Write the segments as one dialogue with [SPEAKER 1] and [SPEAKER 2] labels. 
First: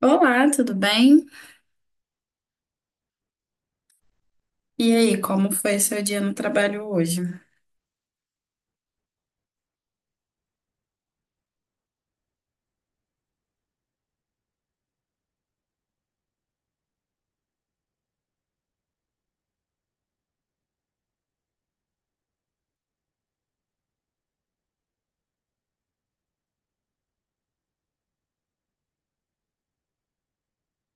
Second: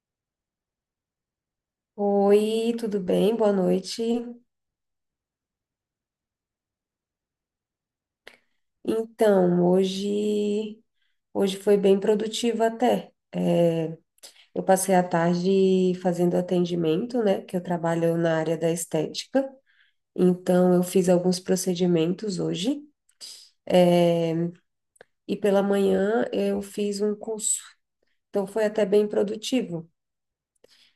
[SPEAKER 1] Olá, tudo bem?
[SPEAKER 2] Oi, tudo bem? Boa noite.
[SPEAKER 1] E aí, como foi seu dia no trabalho hoje?
[SPEAKER 2] Então, hoje, hoje foi bem produtivo até. Eu passei a tarde fazendo atendimento, né? Que eu trabalho na área da estética. Então, eu fiz alguns procedimentos hoje. É, E pela manhã eu fiz um curso. Então, foi até bem produtivo.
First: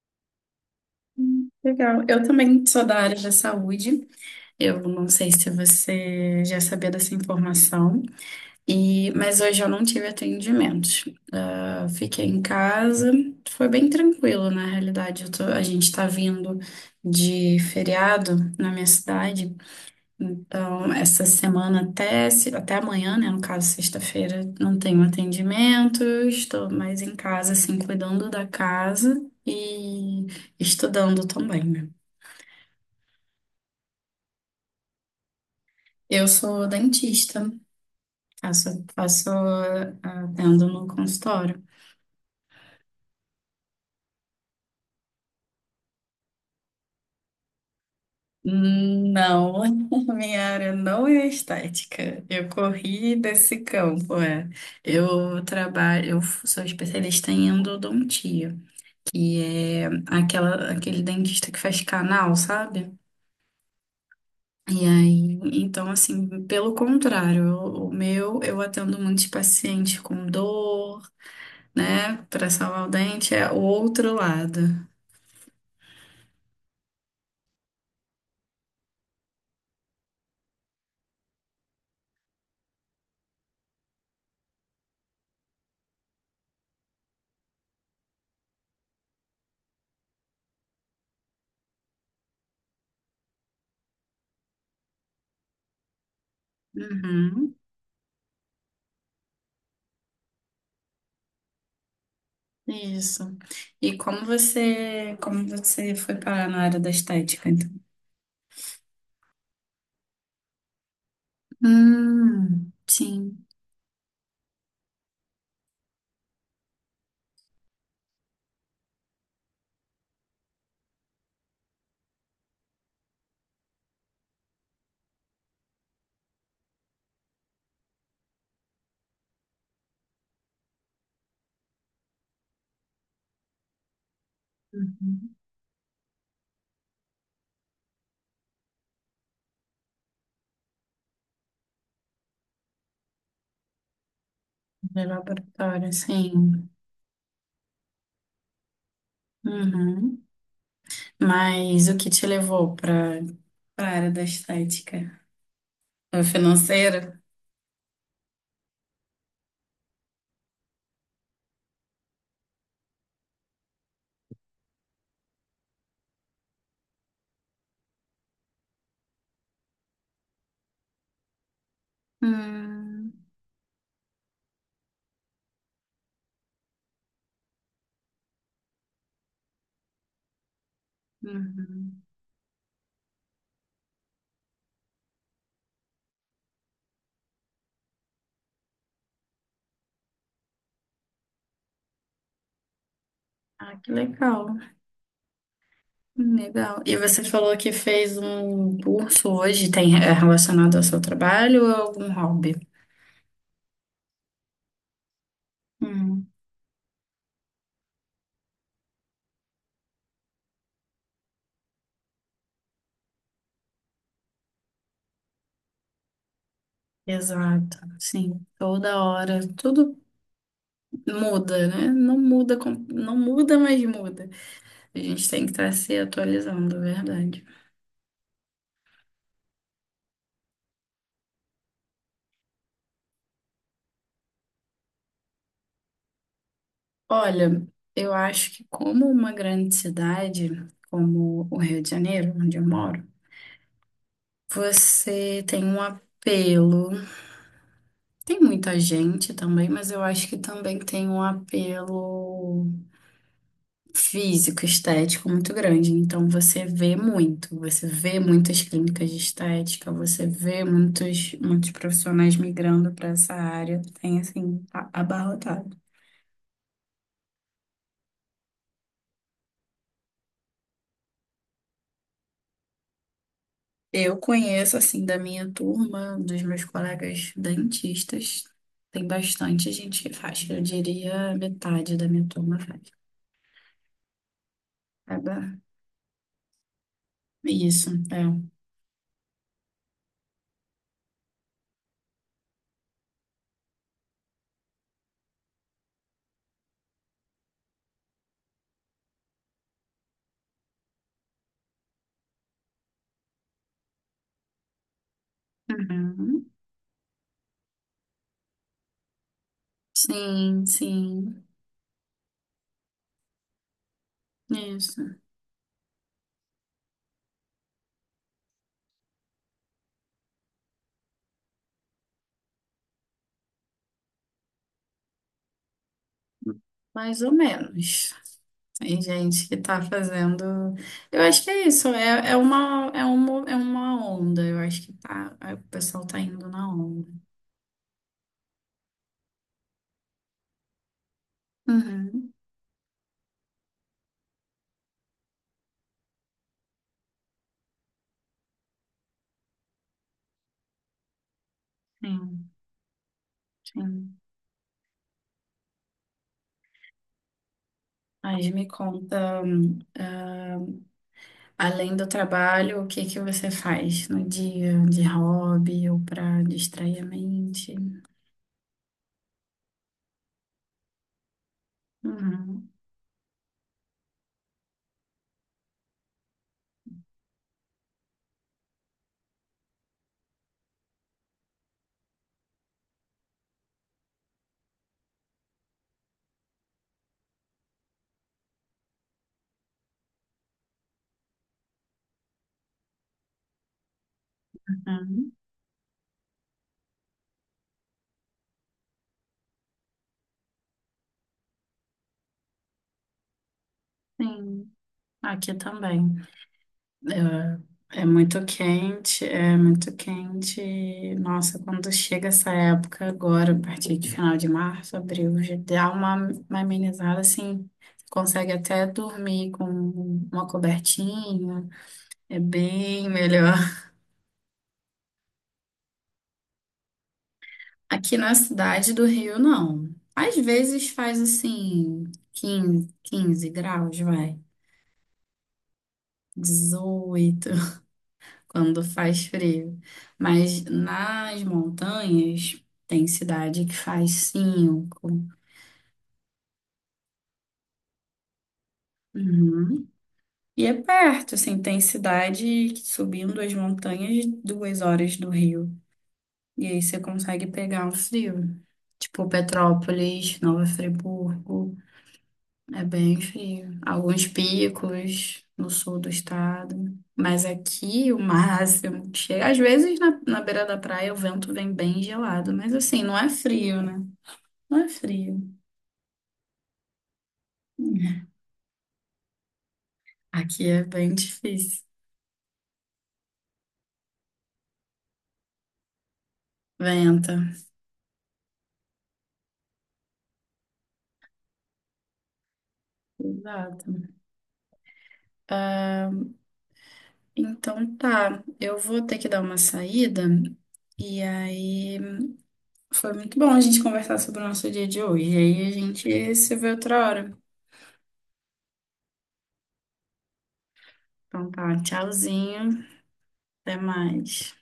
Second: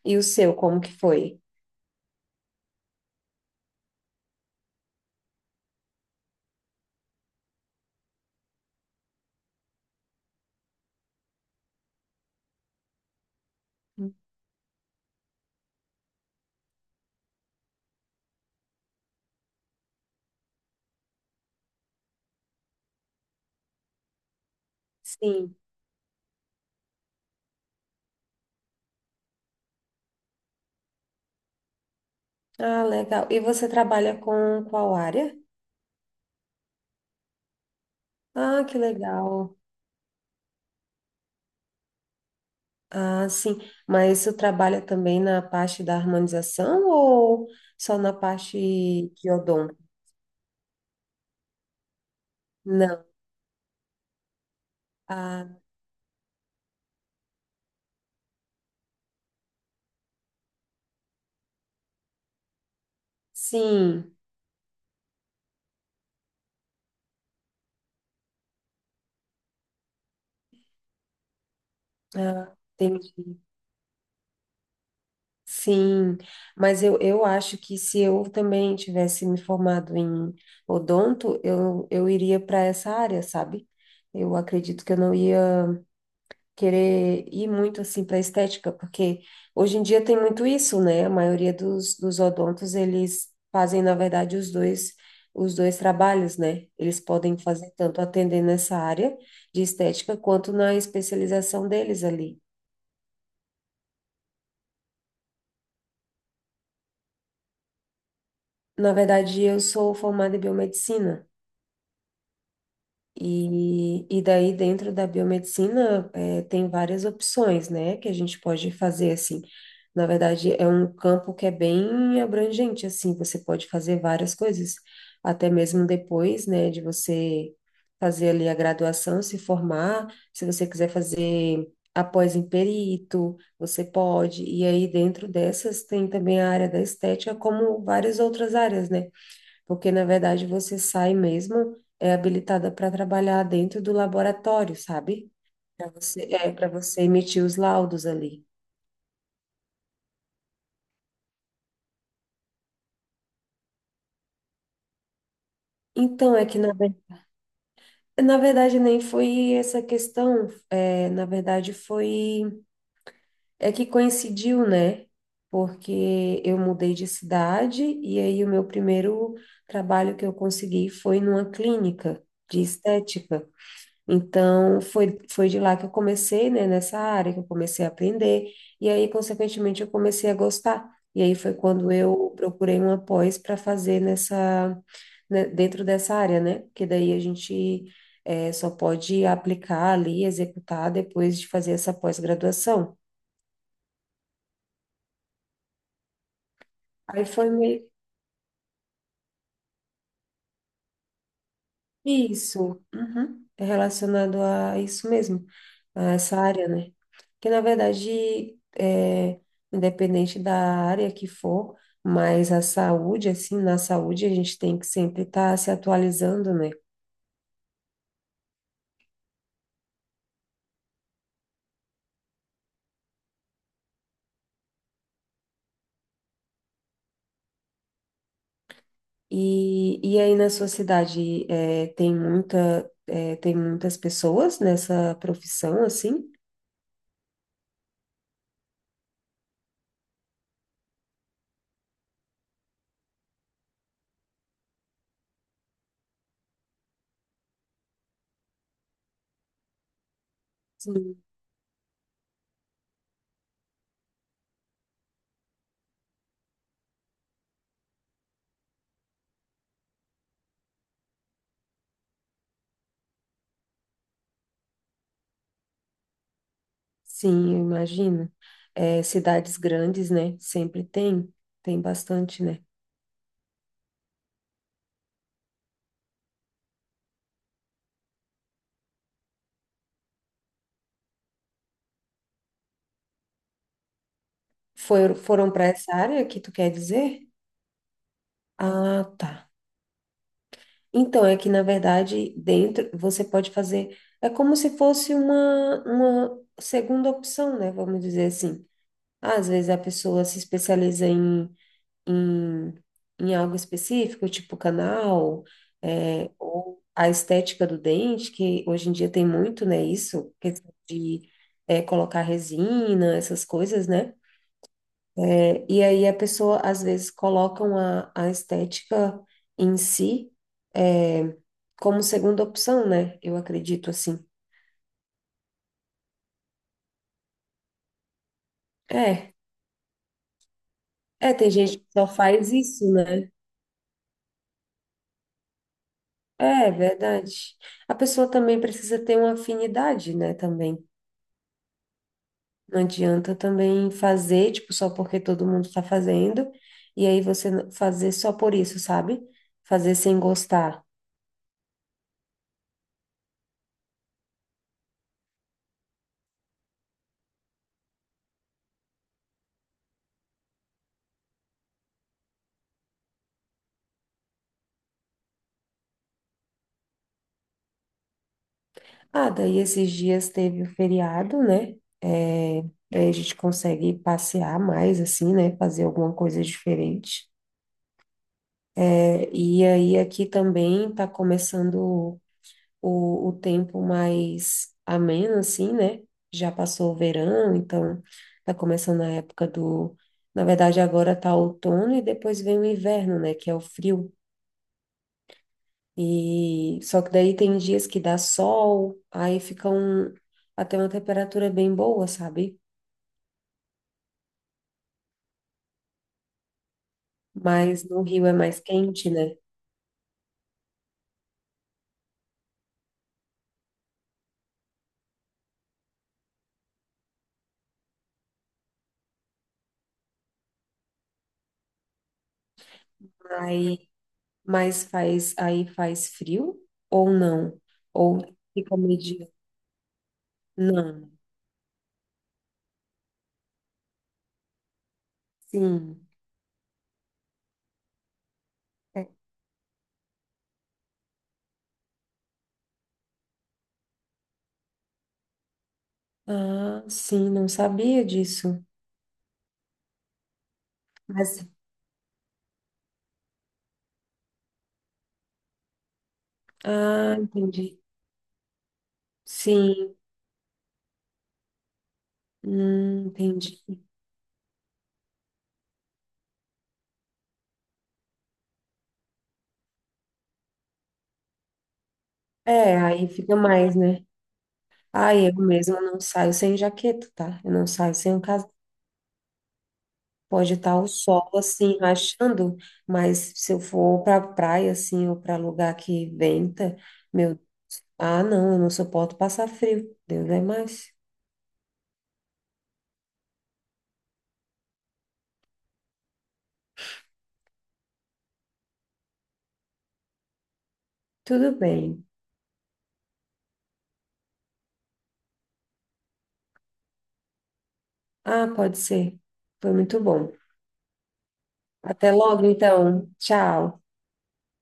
[SPEAKER 2] E o seu, como que foi?
[SPEAKER 1] Legal. Eu também sou da área da saúde. Eu não sei se você já sabia dessa informação, mas hoje eu não tive atendimentos. Ah, fiquei em casa. Foi bem tranquilo, na realidade. A gente está vindo de feriado na minha cidade. Então, essa semana até, até amanhã, né? No caso, sexta-feira, não tenho
[SPEAKER 2] Sim.
[SPEAKER 1] atendimento, estou mais em casa, assim, cuidando da casa e estudando também, né?
[SPEAKER 2] Ah, legal. E você trabalha com qual área?
[SPEAKER 1] Eu sou dentista,
[SPEAKER 2] Ah, que
[SPEAKER 1] faço, faço,
[SPEAKER 2] legal.
[SPEAKER 1] ah, atendo no consultório.
[SPEAKER 2] Ah, sim. Mas você trabalha também na parte da harmonização ou só na parte de
[SPEAKER 1] Não,
[SPEAKER 2] odonto?
[SPEAKER 1] minha área não é estética. Eu
[SPEAKER 2] Não.
[SPEAKER 1] corri desse campo, é.
[SPEAKER 2] Ah,
[SPEAKER 1] Eu sou especialista em endodontia. E é aquele dentista que faz canal, sabe?
[SPEAKER 2] sim.
[SPEAKER 1] E aí, então, assim, pelo contrário, eu atendo muitos pacientes com dor, né? Para
[SPEAKER 2] Ah,
[SPEAKER 1] salvar o dente,
[SPEAKER 2] entendi.
[SPEAKER 1] é o outro lado.
[SPEAKER 2] Sim. Mas eu acho que se eu também tivesse me formado em odonto, eu iria para essa área, sabe? Eu acredito que eu não ia querer ir muito assim para estética, porque hoje em dia tem muito isso, né? A maioria dos odontos, eles fazem, na verdade, os dois trabalhos, né? Eles podem
[SPEAKER 1] Uhum,
[SPEAKER 2] fazer tanto atender nessa área de estética quanto na especialização deles ali.
[SPEAKER 1] isso. E como você foi parar na área da estética, então?
[SPEAKER 2] Na verdade, eu sou formada em biomedicina.
[SPEAKER 1] Sim.
[SPEAKER 2] E daí, dentro da biomedicina, tem várias opções, né, que a gente pode fazer, assim. Na verdade, é um campo que é bem abrangente, assim, você pode fazer várias coisas, até mesmo depois, né, de você fazer ali a graduação, se formar, se você quiser fazer após em perito, você pode. E aí, dentro
[SPEAKER 1] Uhum.
[SPEAKER 2] dessas, tem também a área da estética, como várias outras áreas, né? Porque na verdade você sai mesmo é habilitada para trabalhar dentro do laboratório,
[SPEAKER 1] De
[SPEAKER 2] sabe? Para
[SPEAKER 1] laboratório,
[SPEAKER 2] você, é,
[SPEAKER 1] sim.
[SPEAKER 2] para você emitir os laudos ali.
[SPEAKER 1] Uhum. Mas o que te levou para a área da estética? É
[SPEAKER 2] Então, é que na,
[SPEAKER 1] financeiro?
[SPEAKER 2] na verdade nem foi essa questão, é, na verdade foi, é que coincidiu, né? Porque eu mudei de cidade e aí o meu primeiro trabalho que eu consegui foi numa clínica de
[SPEAKER 1] Hum,
[SPEAKER 2] estética. Então, foi, foi de lá que eu comecei, né, nessa área, que eu comecei a aprender, e aí, consequentemente, eu comecei a gostar. E aí foi quando
[SPEAKER 1] uhum.
[SPEAKER 2] eu procurei uma pós para fazer nessa, né, dentro dessa área, né? Porque daí a gente só pode aplicar ali, executar depois de fazer essa pós-graduação.
[SPEAKER 1] Ah, que legal. Legal. E você
[SPEAKER 2] Aí foi
[SPEAKER 1] falou que
[SPEAKER 2] meio
[SPEAKER 1] fez um curso hoje, tem é relacionado ao seu trabalho ou a algum hobby?
[SPEAKER 2] isso, uhum, é relacionado a isso mesmo, a
[SPEAKER 1] Hum,
[SPEAKER 2] essa área, né? Que na verdade, é, independente da área que for, mas a saúde, assim, na saúde a gente tem que sempre estar se atualizando, né?
[SPEAKER 1] Exato, sim, toda hora, tudo muda, né? Não muda, não muda, mas muda. A gente tem que estar se atualizando, é verdade.
[SPEAKER 2] E aí na sua cidade é, tem muita, é, tem muitas pessoas nessa profissão, assim?
[SPEAKER 1] Olha, eu acho que como uma grande cidade, como o Rio de Janeiro, onde eu moro. Você tem um apelo. Tem muita gente também, mas eu acho que também tem um
[SPEAKER 2] Sim.
[SPEAKER 1] apelo físico, estético muito grande. Então você vê muito, você vê muitas clínicas de estética, você vê muitos, muitos profissionais migrando para essa área. Tem assim, abarrotado.
[SPEAKER 2] Sim, eu imagino. É, cidades grandes, né? Sempre tem, tem bastante, né?
[SPEAKER 1] Eu conheço assim da minha turma, dos meus colegas dentistas, tem bastante gente que faz. Eu diria metade da minha turma faz.
[SPEAKER 2] Foram, foram para essa área que tu quer dizer?
[SPEAKER 1] Isso, é.
[SPEAKER 2] Ah, tá. Então, é que na verdade, dentro você pode fazer. É como se fosse uma segunda opção, né? Vamos dizer assim. Às vezes a pessoa se especializa em, em algo específico, tipo canal, é,
[SPEAKER 1] Uhum.
[SPEAKER 2] ou a estética do dente, que hoje em dia tem muito, né? Isso,
[SPEAKER 1] Sim,
[SPEAKER 2] questão de
[SPEAKER 1] sim.
[SPEAKER 2] é, colocar resina, essas coisas, né?
[SPEAKER 1] Isso.
[SPEAKER 2] É, e aí a pessoa, às vezes, colocam a estética em si é, como segunda opção, né? Eu acredito assim.
[SPEAKER 1] Mais ou menos. Tem
[SPEAKER 2] É,
[SPEAKER 1] gente que tá fazendo. Eu
[SPEAKER 2] é,
[SPEAKER 1] acho
[SPEAKER 2] tem
[SPEAKER 1] que é
[SPEAKER 2] gente que
[SPEAKER 1] isso.
[SPEAKER 2] só
[SPEAKER 1] É, é
[SPEAKER 2] faz isso,
[SPEAKER 1] uma, é
[SPEAKER 2] né?
[SPEAKER 1] uma, é uma onda. Eu acho que tá, o pessoal tá indo na
[SPEAKER 2] É,
[SPEAKER 1] onda.
[SPEAKER 2] verdade. A pessoa também precisa ter uma afinidade, né? Também.
[SPEAKER 1] Uhum.
[SPEAKER 2] Não adianta também fazer, tipo, só porque todo mundo está fazendo, e aí você fazer só por isso, sabe? Fazer sem gostar.
[SPEAKER 1] Sim, sim. Mas me conta, além do trabalho, o que que você faz no dia de hobby ou para distrair a mente?
[SPEAKER 2] Ah, daí esses dias teve o feriado, né? É,
[SPEAKER 1] Uhum.
[SPEAKER 2] daí a gente consegue passear mais, assim, né? Fazer alguma coisa diferente. É, e aí aqui também tá começando o tempo mais ameno, assim, né? Já passou o verão, então tá começando a época do... Na verdade, agora tá outono e depois vem o inverno, né? Que é o frio.
[SPEAKER 1] Uhum.
[SPEAKER 2] E só que daí tem dias que dá sol, aí fica um... até uma temperatura bem boa, sabe?
[SPEAKER 1] Sim, aqui também.
[SPEAKER 2] Mas
[SPEAKER 1] É,
[SPEAKER 2] no
[SPEAKER 1] é
[SPEAKER 2] Rio é
[SPEAKER 1] muito
[SPEAKER 2] mais quente,
[SPEAKER 1] quente,
[SPEAKER 2] né?
[SPEAKER 1] é muito quente. Nossa, quando chega essa época agora, a partir de final de março, abril, já dá uma amenizada assim. Consegue até dormir com uma cobertinha, é bem melhor.
[SPEAKER 2] Aí, mas faz, aí faz frio ou não?
[SPEAKER 1] Aqui
[SPEAKER 2] Ou
[SPEAKER 1] na
[SPEAKER 2] fica
[SPEAKER 1] cidade do
[SPEAKER 2] mediano?
[SPEAKER 1] Rio, não. Às vezes
[SPEAKER 2] Não.
[SPEAKER 1] faz assim, quinze graus, vai,
[SPEAKER 2] Sim.
[SPEAKER 1] 18, quando
[SPEAKER 2] É.
[SPEAKER 1] faz frio. Mas nas montanhas tem cidade que faz 5.
[SPEAKER 2] Ah, sim, não sabia disso.
[SPEAKER 1] Uhum. E é perto,
[SPEAKER 2] Mas,
[SPEAKER 1] assim, tem cidade que subindo as montanhas 2 horas do Rio. E aí você
[SPEAKER 2] ah,
[SPEAKER 1] consegue
[SPEAKER 2] entendi.
[SPEAKER 1] pegar um frio. Tipo
[SPEAKER 2] Sim,
[SPEAKER 1] Petrópolis, Nova Friburgo. É bem
[SPEAKER 2] entendi.
[SPEAKER 1] frio. Alguns picos no sul do estado. Mas aqui o máximo que chega. Às vezes na beira da praia o vento vem bem gelado. Mas
[SPEAKER 2] É,
[SPEAKER 1] assim,
[SPEAKER 2] aí
[SPEAKER 1] não é
[SPEAKER 2] fica mais,
[SPEAKER 1] frio, né?
[SPEAKER 2] né?
[SPEAKER 1] Não é
[SPEAKER 2] Ah, eu
[SPEAKER 1] frio.
[SPEAKER 2] mesmo não saio sem jaqueta, tá? Eu não saio sem um casaco. Pode
[SPEAKER 1] Aqui
[SPEAKER 2] estar
[SPEAKER 1] é
[SPEAKER 2] o
[SPEAKER 1] bem
[SPEAKER 2] sol assim
[SPEAKER 1] difícil.
[SPEAKER 2] rachando, mas se eu for para praia assim ou para lugar que venta,
[SPEAKER 1] Venta.
[SPEAKER 2] meu Ah, não, eu não suporto passar frio. Deus é mais.
[SPEAKER 1] Exato. Então tá, eu vou ter que dar uma saída. E
[SPEAKER 2] Tudo
[SPEAKER 1] aí
[SPEAKER 2] bem.
[SPEAKER 1] foi muito bom a gente conversar sobre o nosso dia de hoje. E aí a gente se vê outra hora.
[SPEAKER 2] Ah, pode ser. Foi muito bom.
[SPEAKER 1] Então tá,
[SPEAKER 2] Até logo,
[SPEAKER 1] tchauzinho.
[SPEAKER 2] então.
[SPEAKER 1] Até
[SPEAKER 2] Tchau.
[SPEAKER 1] mais.